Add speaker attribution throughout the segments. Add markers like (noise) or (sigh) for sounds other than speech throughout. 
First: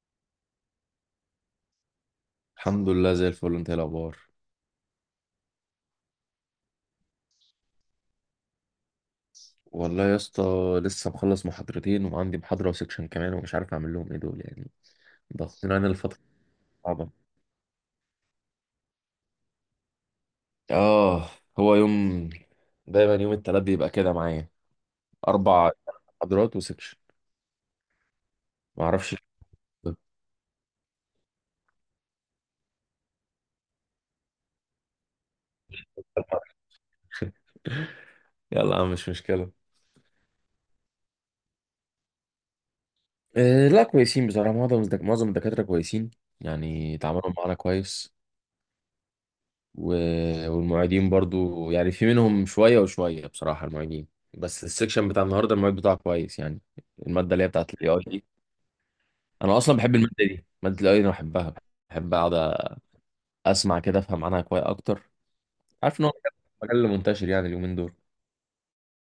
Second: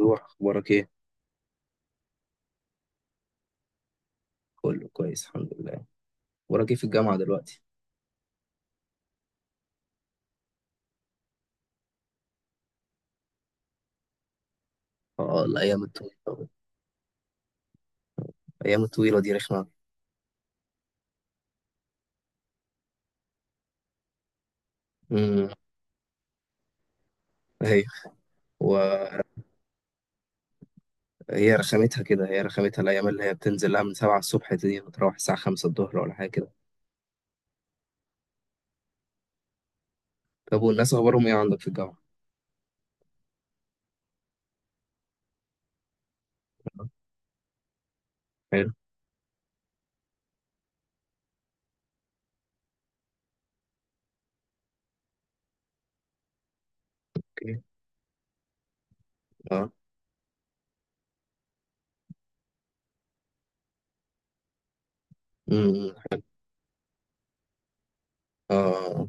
Speaker 1: روح اخبارك ايه؟
Speaker 2: الحمد لله زي الفل، انت ايه الاخبار؟
Speaker 1: كله كويس الحمد لله. اخبارك ايه في الجامعه دلوقتي؟
Speaker 2: والله يا اسطى، لسه مخلص محاضرتين وعندي محاضرة وسكشن كمان، ومش عارف اعمل لهم ايه دول يعني.
Speaker 1: اه،
Speaker 2: ضاغطين
Speaker 1: الايام
Speaker 2: علينا الفترة
Speaker 1: الطويله.
Speaker 2: صعبة.
Speaker 1: الايام الطويله دي رخمه.
Speaker 2: اه، هو يوم، دايما يوم التلات بيبقى كده معايا.
Speaker 1: امم
Speaker 2: اربع محاضرات وسكشن.
Speaker 1: ايوه.
Speaker 2: ما اعرفش
Speaker 1: وهي
Speaker 2: (laughs) ليه.
Speaker 1: رخامتها كده، هي رخامتها الايام اللي هي بتنزل لها من 7 الصبح دي وتروح الساعه 5 الظهر ولا حاجه كده.
Speaker 2: يلا يا عم مش مشكلة.
Speaker 1: طب والناس اخبارهم ايه عندك في الجامعه؟
Speaker 2: اه لا كويسين بصراحة، معظم الدكاترة كويسين، يعني تعاملوا معانا كويس.
Speaker 1: حلو.
Speaker 2: و- والمعيدين برضو، يعني في منهم شوية وشوية بصراحة المعيدين. بس السكشن بتاع النهاردة المعيد بتاعه كويس يعني، المادة اللي هي
Speaker 1: اوكي.
Speaker 2: بتاعت الاي اي دي. انا
Speaker 1: اه.
Speaker 2: اصلا بحب المادة دي، مادة الاي اي انا بحبها. بحب اقعد اسمع كده افهم عنها كويس اكتر. عارف ان هو
Speaker 1: حلو.
Speaker 2: مجال منتشر يعني اليومين دول.
Speaker 1: اه،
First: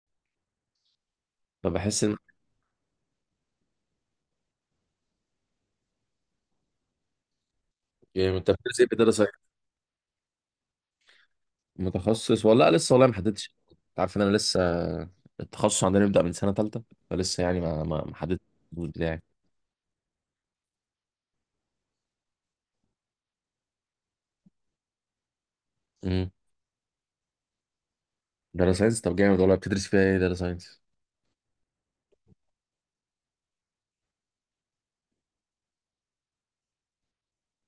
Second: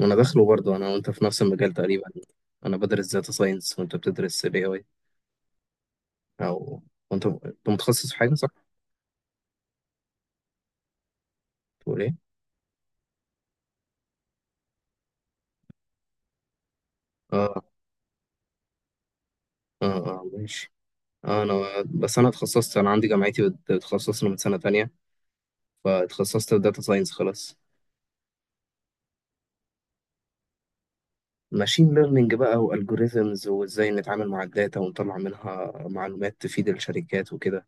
Speaker 1: وانا داخله برضه، انا وانت في نفس المجال
Speaker 2: فبحس
Speaker 1: تقريبا.
Speaker 2: ان،
Speaker 1: انا بدرس داتا ساينس وانت بتدرس الاي اي، او، وانت انت متخصص في حاجه
Speaker 2: يعني
Speaker 1: صح؟
Speaker 2: انت بتدرس ايه؟ بتدرس إيه؟
Speaker 1: تقول ايه؟
Speaker 2: متخصص ولا لأ؟ لسه والله ما حددتش، انت عارف ان انا لسه. التخصص عندنا يبدأ من سنة تالتة، فلسه يعني
Speaker 1: اه،
Speaker 2: ما حددتش الجزء بتاعي.
Speaker 1: اه، اه ماشي. اه، انا بس انا اتخصصت، انا عندي جامعتي بتخصصنا من سنه تانية،
Speaker 2: امم.
Speaker 1: فاتخصصت في داتا ساينس خلاص.
Speaker 2: داتا ساينس طب جامد والله، بتدرس فيها ايه داتا ساينس؟
Speaker 1: ماشين ليرنينج بقى والجوريزمز، وازاي نتعامل مع الداتا ونطلع منها معلومات تفيد الشركات وكده.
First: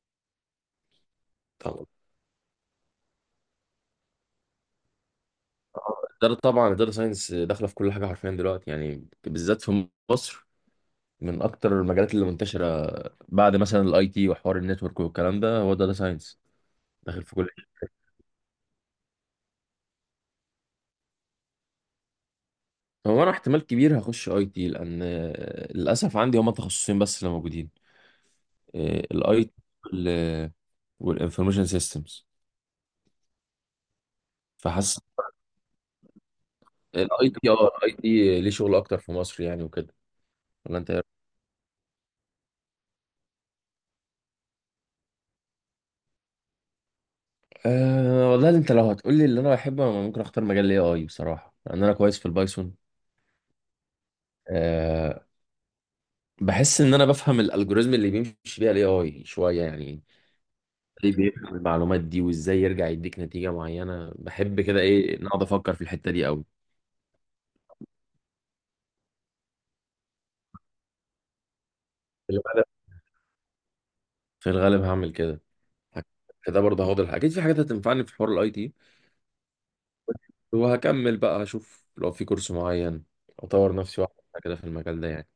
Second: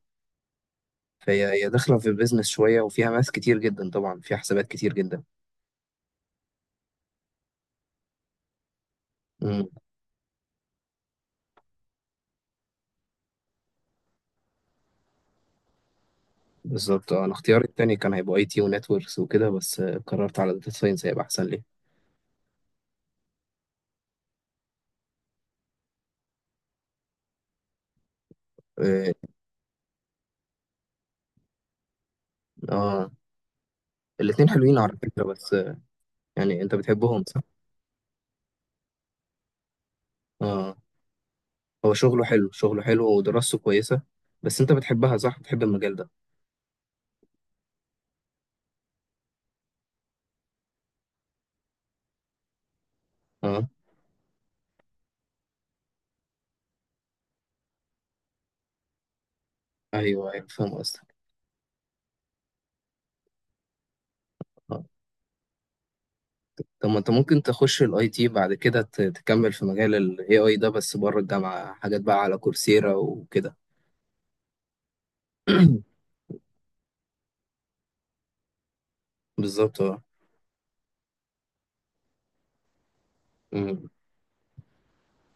Speaker 1: فهي داخله في البيزنس شويه، وفيها ماس كتير جدا، طبعا فيها حسابات كتير جدا.
Speaker 2: الإدارة طبعا، الإدارة ساينس داخلة في كل حاجة حرفيا دلوقتي، يعني بالذات
Speaker 1: امم
Speaker 2: في مصر. من أكتر المجالات اللي منتشرة بعد مثلا الأي تي وحوار النتورك والكلام ده، هو داتا ساينس
Speaker 1: بالظبط.
Speaker 2: داخل
Speaker 1: انا
Speaker 2: في كل
Speaker 1: اختياري
Speaker 2: حاجة.
Speaker 1: التاني كان هيبقى اي تي ونتوركس وكده، بس قررت على داتا ساينس، هيبقى احسن لي.
Speaker 2: هو أنا احتمال كبير هخش أي تي، لأن آه، للأسف عندي هما تخصصين بس اللي موجودين:
Speaker 1: اه،
Speaker 2: الأي تي والإنفورميشن سيستمز.
Speaker 1: آه، الاتنين حلوين على
Speaker 2: فحاسس
Speaker 1: فكره، بس يعني انت بتحبهم
Speaker 2: الأي
Speaker 1: صح؟
Speaker 2: تي، أه الأي تي ليه شغل أكتر في مصر يعني وكده،
Speaker 1: اه.
Speaker 2: ولا أنت إيه رأيك؟
Speaker 1: هو شغله حلو، شغله حلو ودراسته كويسة، بس انت بتحبها صح، بتحب المجال ده؟
Speaker 2: أه والله، انت لو هتقولي اللي انا بحبه، انا ممكن اختار مجال الاي اي بصراحه، لان انا كويس في البايثون.
Speaker 1: اه.
Speaker 2: أه، بحس ان انا بفهم الالجوريزم اللي بيمشي بيها الاي اي شويه يعني،
Speaker 1: ايوه ايوه، فاهم قصدك.
Speaker 2: ليه بيفهم المعلومات دي وازاي يرجع يديك نتيجه معينه. بحب كده،
Speaker 1: اه،
Speaker 2: ايه، نقعد افكر في الحته دي قوي.
Speaker 1: طب ما انت ممكن تخش الاي تي، بعد كده تكمل في مجال الاي اي ده بس بره الجامعة، حاجات بقى
Speaker 2: في
Speaker 1: على
Speaker 2: الغالب،
Speaker 1: كورسيرا وكده.
Speaker 2: في الغالب هعمل كده.
Speaker 1: (clears throat)
Speaker 2: كده برضه هاخد اكيد في حاجات هتنفعني في حوار الاي تي،
Speaker 1: بالظبط اه.
Speaker 2: وهكمل بقى اشوف لو في كورس معين اطور
Speaker 1: أمم.
Speaker 2: نفسي واحده كده في المجال ده يعني.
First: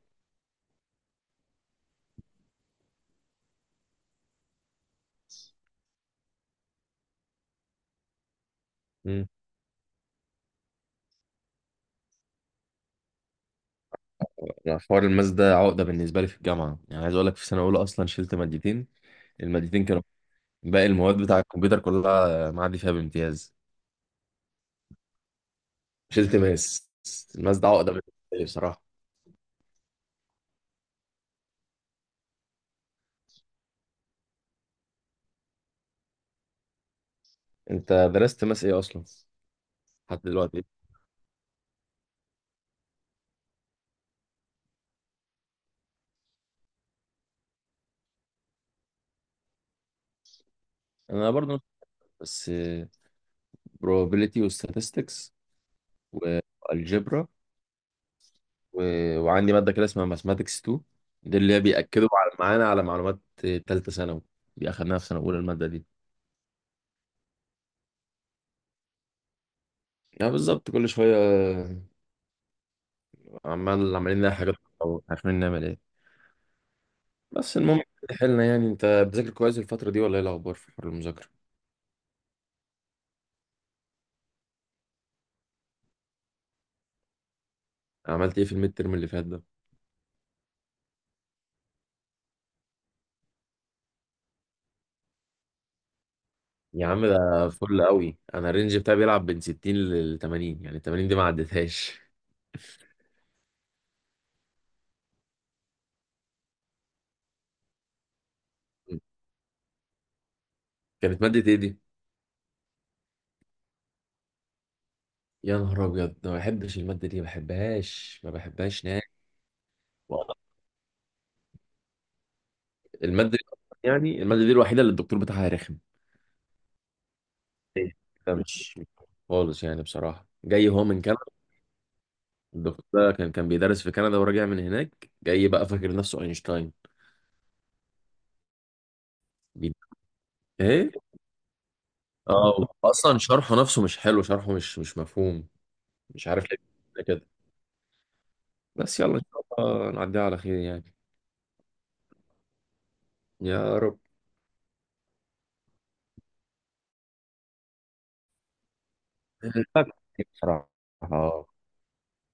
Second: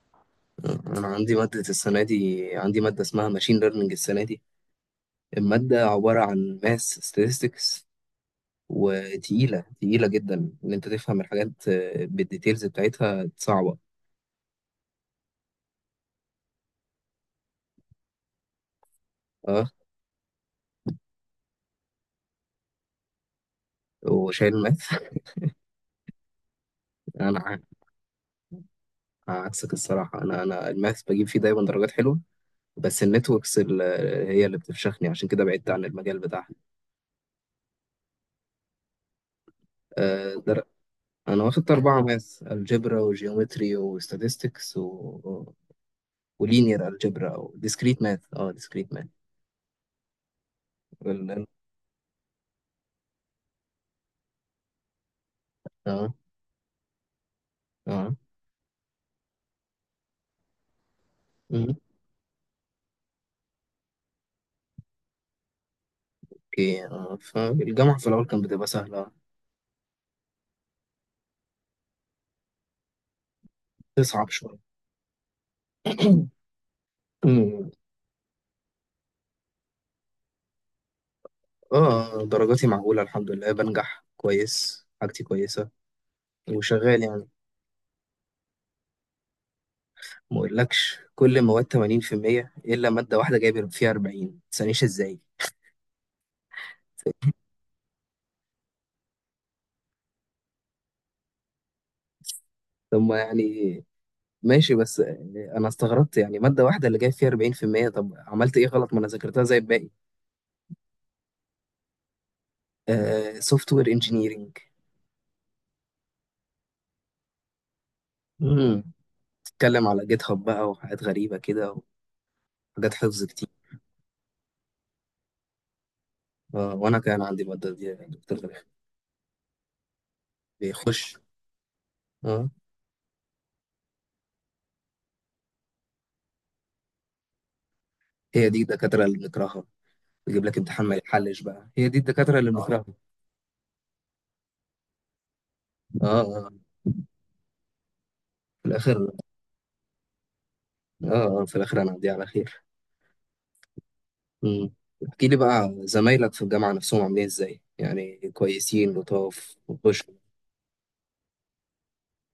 Speaker 1: انا عندي مادة السنة دي، عندي مادة اسمها ماشين ليرنينج السنة دي. المادة عبارة عن ماس ستاتستكس،
Speaker 2: مم.
Speaker 1: وتقيلة تقيلة جدا، ان انت تفهم الحاجات بالديتيلز بتاعتها صعبة.
Speaker 2: يعني حوار الماس ده عقده بالنسبه لي في الجامعه، يعني عايز اقول لك في سنه اولى اصلا شلت مادتين.
Speaker 1: اه،
Speaker 2: المادتين كانوا، باقي المواد بتاع الكمبيوتر كلها معدي فيها بامتياز.
Speaker 1: وشايل ماث.
Speaker 2: مش التماس،
Speaker 1: (laughs) انا
Speaker 2: الماس ده عقدة بالنسبة لي بصراحة.
Speaker 1: عكسك الصراحة، أنا الماث بجيب فيه دايما درجات حلوة، بس هي اللي بتفشخني، عشان كده بعدت عن المجال بتاعها.
Speaker 2: انت درست ماس ايه اصلا لحد
Speaker 1: أه در...
Speaker 2: دلوقتي؟
Speaker 1: أنا واخدت أربعة ماث، الجبرا وجيومتري وستاتستكس ولينير الجبرا، أو ديسكريت ماث، أه ديسكريت ماث.
Speaker 2: انا
Speaker 1: ال...
Speaker 2: برضو بس probability و statistics
Speaker 1: أه.
Speaker 2: والجبرا
Speaker 1: أه.
Speaker 2: و... وعندي مادة كده اسمها mathematics 2، دي اللي هي
Speaker 1: مم.
Speaker 2: بيأكدوا على معانا على معلومات تالتة ثانوي. دي اخدناها في سنة اولى، المادة دي.
Speaker 1: أوكي أه، فالجامعة في الأول كانت بتبقى سهلة،
Speaker 2: يعني بالظبط كل شوية، عمال عمالين
Speaker 1: تصعب
Speaker 2: نلاقي حاجات
Speaker 1: شوية.
Speaker 2: او عارفين نعمل ايه.
Speaker 1: (clears throat)
Speaker 2: بس
Speaker 1: مم.
Speaker 2: المهم، حلنا، يعني انت بتذاكر كويس الفترة دي ولا ايه الاخبار في حوار المذاكرة؟
Speaker 1: اه درجاتي معقولة، الحمد لله بنجح كويس، حاجتي كويسة وشغال يعني.
Speaker 2: عملت ايه في الميد ترم اللي فات ده؟
Speaker 1: ما اقولكش، كل المواد 80% الا ماده واحده جايب فيها 40، ما تسألنيش ازاي.
Speaker 2: يا عم ده فل قوي، انا الرينج بتاعي بيلعب بين 60 ل 80، يعني 80 دي ما عدتهاش.
Speaker 1: طب ما يعني ماشي، بس انا استغربت يعني، ماده واحده اللي جايب فيها 40%، طب عملت ايه غلط، ما انا ذاكرتها زي الباقي.
Speaker 2: كانت مادة ايه دي؟
Speaker 1: سوفت وير انجينيرنج.
Speaker 2: يا نهار ابيض، ما بحبش المادة دي، ما بحبهاش ما بحبهاش نهائي،
Speaker 1: بتتكلم على جيت هاب بقى، وحاجات غريبه كده، وحاجات حفظ
Speaker 2: المادة دي.
Speaker 1: كتير.
Speaker 2: يعني المادة دي الوحيدة اللي الدكتور بتاعها رخم.
Speaker 1: آه، وانا كان عندي الماده دي يا
Speaker 2: إيه؟ ده
Speaker 1: دكتور غريب.
Speaker 2: مش خالص يعني بصراحة، جاي هو من
Speaker 1: بيخش.
Speaker 2: كندا.
Speaker 1: اه،
Speaker 2: الدكتور ده كان بيدرس في كندا وراجع من هناك، جاي بقى فاكر نفسه اينشتاين.
Speaker 1: هي دي الدكاتره اللي بنكرهها،
Speaker 2: بي-،
Speaker 1: يجيب لك امتحان
Speaker 2: ايه،
Speaker 1: ما يتحلش بقى، هي دي الدكاتره اللي
Speaker 2: اه
Speaker 1: بنكرهها.
Speaker 2: اصلا شرحه نفسه مش حلو، شرحه مش مفهوم.
Speaker 1: اه،
Speaker 2: مش عارف
Speaker 1: اه. آه.
Speaker 2: ليه،
Speaker 1: في
Speaker 2: بس
Speaker 1: الاخر.
Speaker 2: يلا ان شاء الله نعديها على خير يعني.
Speaker 1: اه، في الاخر انا على خير.
Speaker 2: يا رب.
Speaker 1: مم. احكي لي بقى، زمايلك في الجامعة نفسهم عاملين ازاي، يعني كويسين لطاف
Speaker 2: الفرق
Speaker 1: وبش؟
Speaker 2: كتير بصراحة. اه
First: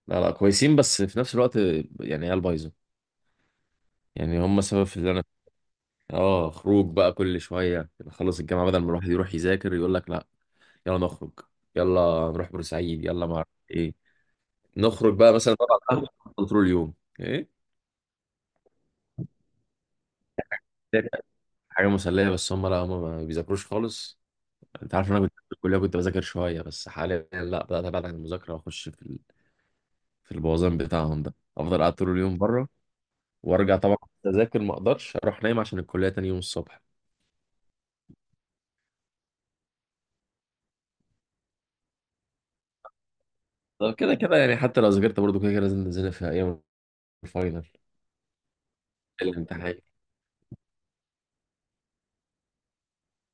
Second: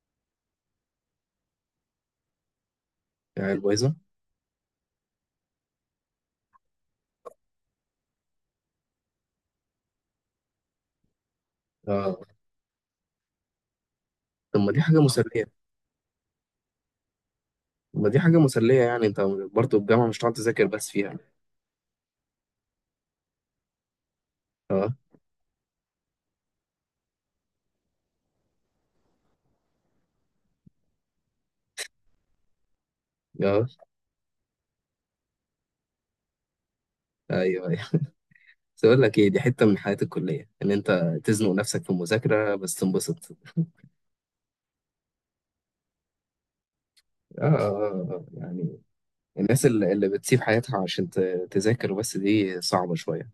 Speaker 2: لا لا كويسين، بس في نفس الوقت يعني عيال بايظه.
Speaker 1: يعني الويزة.
Speaker 2: يعني هم سبب في اللي انا، اه، خروج بقى كل شويه، نخلص الجامعه بدل ما الواحد يروح يذاكر يقول لك لا، يلا نخرج،
Speaker 1: اه،
Speaker 2: يلا نروح بورسعيد، يلا ما اعرف ايه،
Speaker 1: طب ما دي حاجة
Speaker 2: نخرج بقى
Speaker 1: مسلية.
Speaker 2: مثلا نقعد على القهوه طول اليوم. ايه
Speaker 1: طب ما دي حاجة مسلية يعني، انت برضه الجامعة مش هتقعد تذاكر بس
Speaker 2: ده،
Speaker 1: فيها.
Speaker 2: حاجه مسليه، بس هم لا هم ما بيذاكروش خالص.
Speaker 1: اه،
Speaker 2: انت عارف إن انا كنت في الكليه كنت بذاكر شويه، بس حاليا لا، بدات ابعد عن المذاكره واخش في في البوظان بتاعهم ده، افضل قاعد طول اليوم بره
Speaker 1: اه.
Speaker 2: وارجع طبعا اذاكر، ما اقدرش اروح نايم عشان الكليه تاني يوم الصبح.
Speaker 1: ايوه ايوه، بس اقول لك ايه، دي حتة من حياة الكلية، ان انت تزنق نفسك في المذاكرة بس، تنبسط.
Speaker 2: طب كده كده يعني، حتى لو ذاكرت برضه كده كده لازم تذاكر في ايام
Speaker 1: اه، اه،
Speaker 2: الفاينل،
Speaker 1: آه. يعني الناس
Speaker 2: الامتحان.
Speaker 1: اللي بتسيب حياتها عشان تذاكر بس، دي صعبة شوية،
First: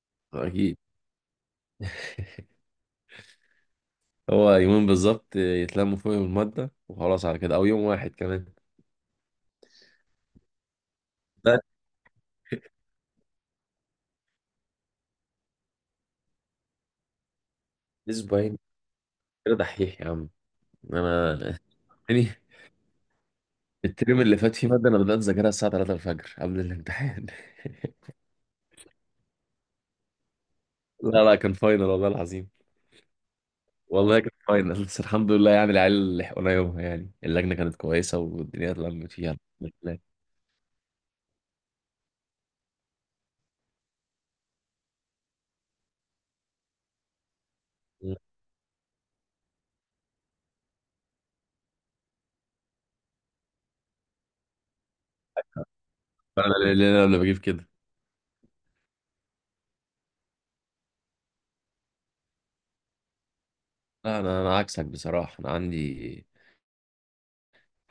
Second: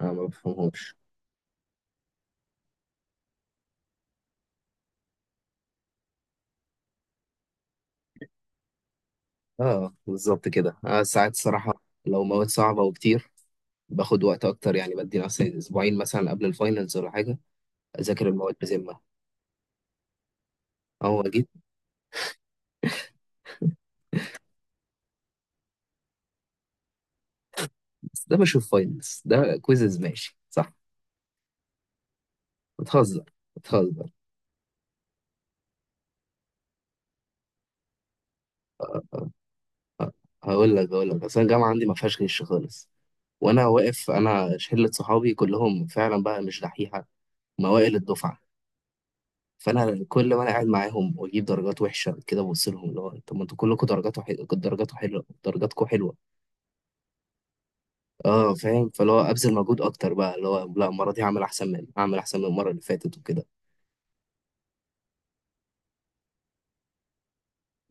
Speaker 1: انا ما
Speaker 2: اكيد.
Speaker 1: بفهمهمش.
Speaker 2: (laughs) هو يومين بالظبط يتلموا فيهم الماده وخلاص على كده، او يوم واحد كمان.
Speaker 1: اه بالظبط كده، آه ساعات
Speaker 2: ده
Speaker 1: الصراحة لو مواد صعبة وكتير، باخد وقت اكتر، يعني بدي نفسي اسبوعين مثلا قبل الفاينلز ولا حاجه، اذاكر المواد
Speaker 2: اسبوعين
Speaker 1: بذمه.
Speaker 2: كده دحيح يا عم.
Speaker 1: اول ما جيت.
Speaker 2: انا (laughs) يعني الترم اللي فات فيه ماده انا بدات اذاكرها الساعه 3 الفجر قبل الامتحان.
Speaker 1: بس ده بشوف، فاينلز ده كويزز، ماشي صح؟
Speaker 2: (laughs) لا لا كان فاينل والله العظيم.
Speaker 1: بتهزر، بتهزر.
Speaker 2: والله كانت فاينل، بس الحمد لله يعني العيال لحقونا يومها، يعني اللجنه كانت كويسه والدنيا اتلمت فيها. الحمد لله.
Speaker 1: هقول لك، هقول لك، اصل الجامعه عندي ما فيهاش غش خالص، وانا واقف انا شله صحابي كلهم فعلا بقى مش دحيحه، موائل الدفعه. فانا كل ما انا قاعد معاهم واجيب درجات وحشه كده، ببص لهم اللي هو، طب ما انتوا كلكم درجاتكم حلوه، درجاتكم حلوه، درجاتكم حلوه.
Speaker 2: فانا اللي انا بجيب كده
Speaker 1: اه فاهم، فاللي هو ابذل مجهود اكتر بقى، اللي هو لا، المره دي هعمل احسن من، هعمل احسن من المره اللي فاتت وكده.
Speaker 2: لا، انا عكسك بصراحه. انا عندي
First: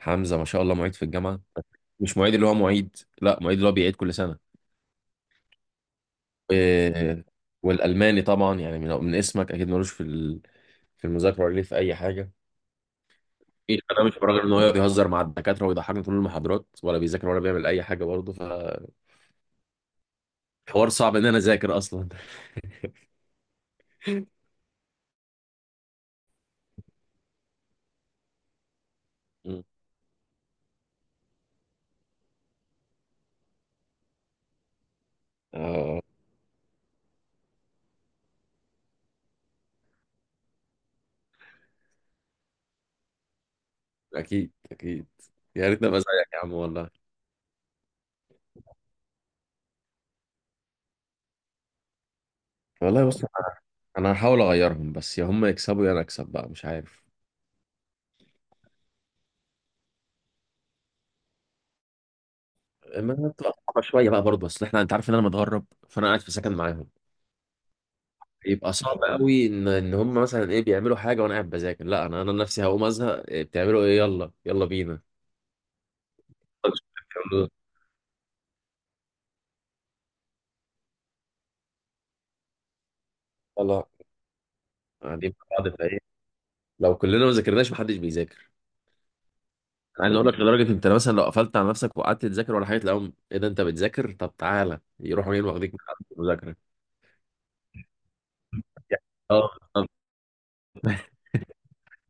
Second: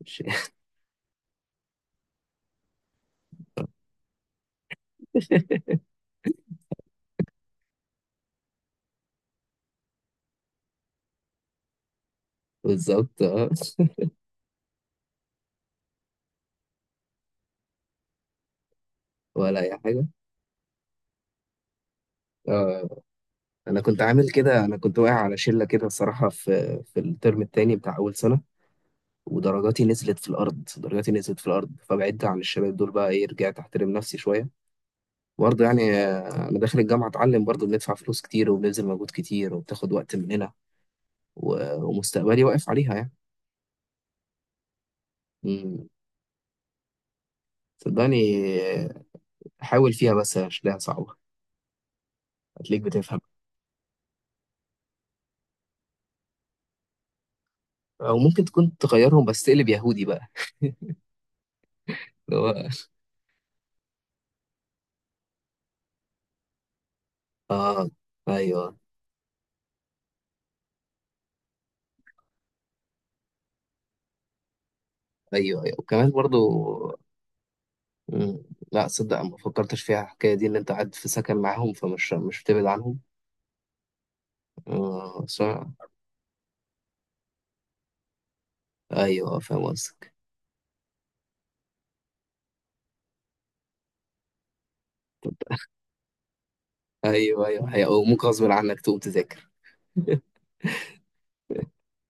Speaker 1: مش-
Speaker 2: ما شاء الله معيد في الجامعه، مش معيد اللي هو معيد، لا معيد اللي هو بيعيد كل سنه.
Speaker 1: (laughs)
Speaker 2: و- والالماني طبعا يعني، من اسمك اكيد ملوش في في المذاكره ولا ليه في اي حاجه.
Speaker 1: بالظبط اه.
Speaker 2: إيه، انا مش براجل ان هو يقعد يهزر مع الدكاتره ويضحكنا طول المحاضرات، ولا بيذاكر ولا بيعمل اي حاجه برضه. فحوار
Speaker 1: ولا اي حاجه.
Speaker 2: صعب ان انا اذاكر اصلا.
Speaker 1: اه، انا كنت عامل كده، انا كنت واقع على شله كده الصراحه، في الترم التاني بتاع اول سنه، ودرجاتي
Speaker 2: (laughs)
Speaker 1: نزلت في الارض، درجاتي نزلت في الارض، فبعدت عن الشباب دول بقى، ايه، رجعت احترم نفسي شويه. برضه يعني
Speaker 2: اه،
Speaker 1: انا داخل الجامعه اتعلم، برضه بندفع فلوس كتير، وبنبذل مجهود كتير، وبتاخد وقت مننا، ومستقبلي واقف عليها يعني.
Speaker 2: اكيد اكيد. يا
Speaker 1: مم.
Speaker 2: ريتني ابقى زيك يا عم والله.
Speaker 1: صدقني آه، حاول فيها، بس هتلاقيها صعبه، هتلاقيك
Speaker 2: والله
Speaker 1: بتفهم.
Speaker 2: بص، انا هحاول اغيرهم، بس يا هم يكسبوا يا انا اكسب بقى، مش عارف.
Speaker 1: او ممكن تكون تغيرهم بس تقلب يهودي بقى. (laughs) اللي هو
Speaker 2: ما بتبقى صعبه شويه بقى برضه، بس احنا انت عارف ان انا متغرب، فانا قاعد في سكن معاهم.
Speaker 1: اه. ايوه
Speaker 2: يبقى صعب قوي ان هم مثلا ايه بيعملوا حاجه وانا قاعد بذاكر لا، انا نفسي هقوم ازهق، إيه بتعملوا، ايه يلا يلا بينا.
Speaker 1: ايوه. ايوه وكمان برضو. مم. لا صدق، ما فكرتش فيها الحكايه دي، ان انت قاعد في سكن معاهم، فمش مش بتبعد عنهم.
Speaker 2: يلا
Speaker 1: آه
Speaker 2: قاعدين مع
Speaker 1: صح.
Speaker 2: بعض فايه، لو كلنا ما ذاكرناش محدش بيذاكر.
Speaker 1: ايوه، فاهم
Speaker 2: انا
Speaker 1: قصدك.
Speaker 2: عايز اقول لك لدرجه، انت مثلا لو قفلت على نفسك وقعدت تذاكر ولا حاجه، تلاقيهم ايه ده انت بتذاكر؟ طب تعالى، يروحوا جايين واخدينك من عند المذاكره
Speaker 1: ايوه ايوه، هي وممكن غصب عنك تقوم
Speaker 2: يعني.
Speaker 1: تذاكر.
Speaker 2: اه. آه،
Speaker 1: (laughs)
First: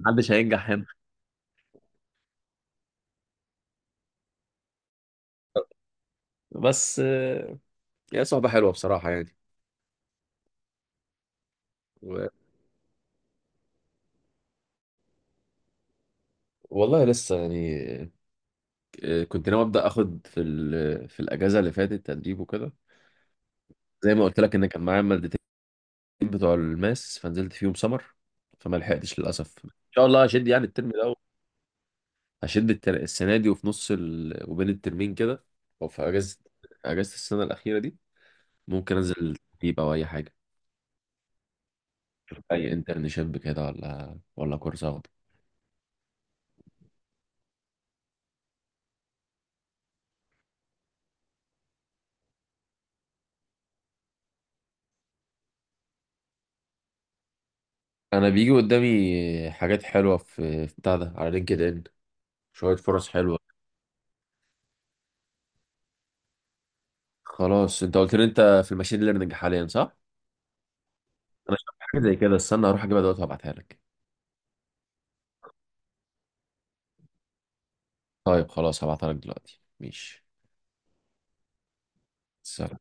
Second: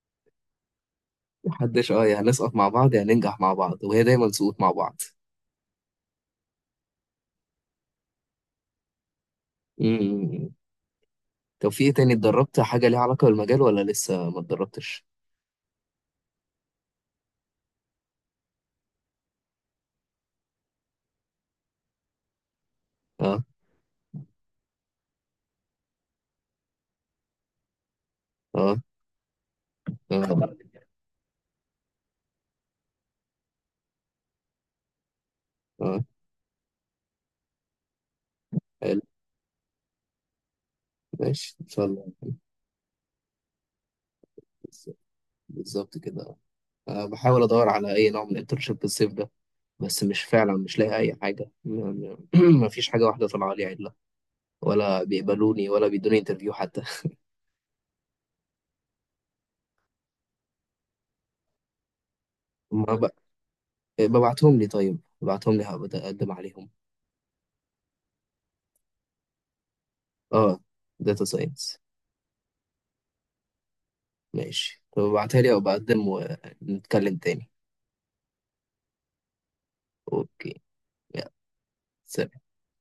Speaker 2: محدش هينجح هنا.
Speaker 1: محدش. اه، يا هنسقط مع بعض يا هننجح مع بعض، وهي دايما سقوط مع بعض.
Speaker 2: بس آه، هي صعبة حلوة بصراحة يعني.
Speaker 1: امم طب في ايه تاني؟
Speaker 2: و-
Speaker 1: اتدربت حاجه ليها علاقه بالمجال ولا لسه ما اتدربتش؟
Speaker 2: والله لسه يعني، آه، كنت ناوي أبدأ أخد في في الأجازة اللي فاتت تدريب وكده،
Speaker 1: اه،
Speaker 2: زي ما قلت لك إن كان معايا مادتين بتوع الماس فنزلت فيهم سمر. فما
Speaker 1: اه،
Speaker 2: لحقتش للأسف، إن شاء الله هشد
Speaker 1: اه،
Speaker 2: يعني الترم ده، هشد السنة دي وفي نص ال... وبين الترمين كده، أو
Speaker 1: اه.
Speaker 2: في أجازة، أجازة السنة الأخيرة دي ممكن
Speaker 1: حلو،
Speaker 2: أنزل تدريب أو أي حاجة،
Speaker 1: ماشي ان شاء الله.
Speaker 2: أي انترنشيب كده ولا كورس أخده.
Speaker 1: بالظبط كده. أه بحاول ادور على اي نوع من الانترنشيب الصيف ده، بس مش، فعلا مش لاقي اي حاجه، ما فيش (clears throat) حاجه واحده طالعه لي عدله، ولا بيقبلوني ولا بيدوني انترفيو حتى.
Speaker 2: انا بيجي قدامي حاجات حلوه في بتاع ده على لينكد ان،
Speaker 1: (laughs)
Speaker 2: شويه
Speaker 1: ما
Speaker 2: فرص
Speaker 1: ب...
Speaker 2: حلوه.
Speaker 1: ببعتهم لي، طيب ببعتهم لي هبقى اقدم عليهم.
Speaker 2: خلاص انت قلت لي انت في الماشين ليرنينج حاليا صح؟
Speaker 1: اه، داتا
Speaker 2: انا شفت
Speaker 1: ساينس.
Speaker 2: حاجه زي كده، استنى هروح اجيبها دلوقتي وابعتها لك.
Speaker 1: ماشي، طب ابعتها لي او بقدم ونتكلم تاني.
Speaker 2: طيب خلاص هبعتها لك دلوقتي، ماشي.
Speaker 1: اوكي. يلا، سلام.
Speaker 2: سلام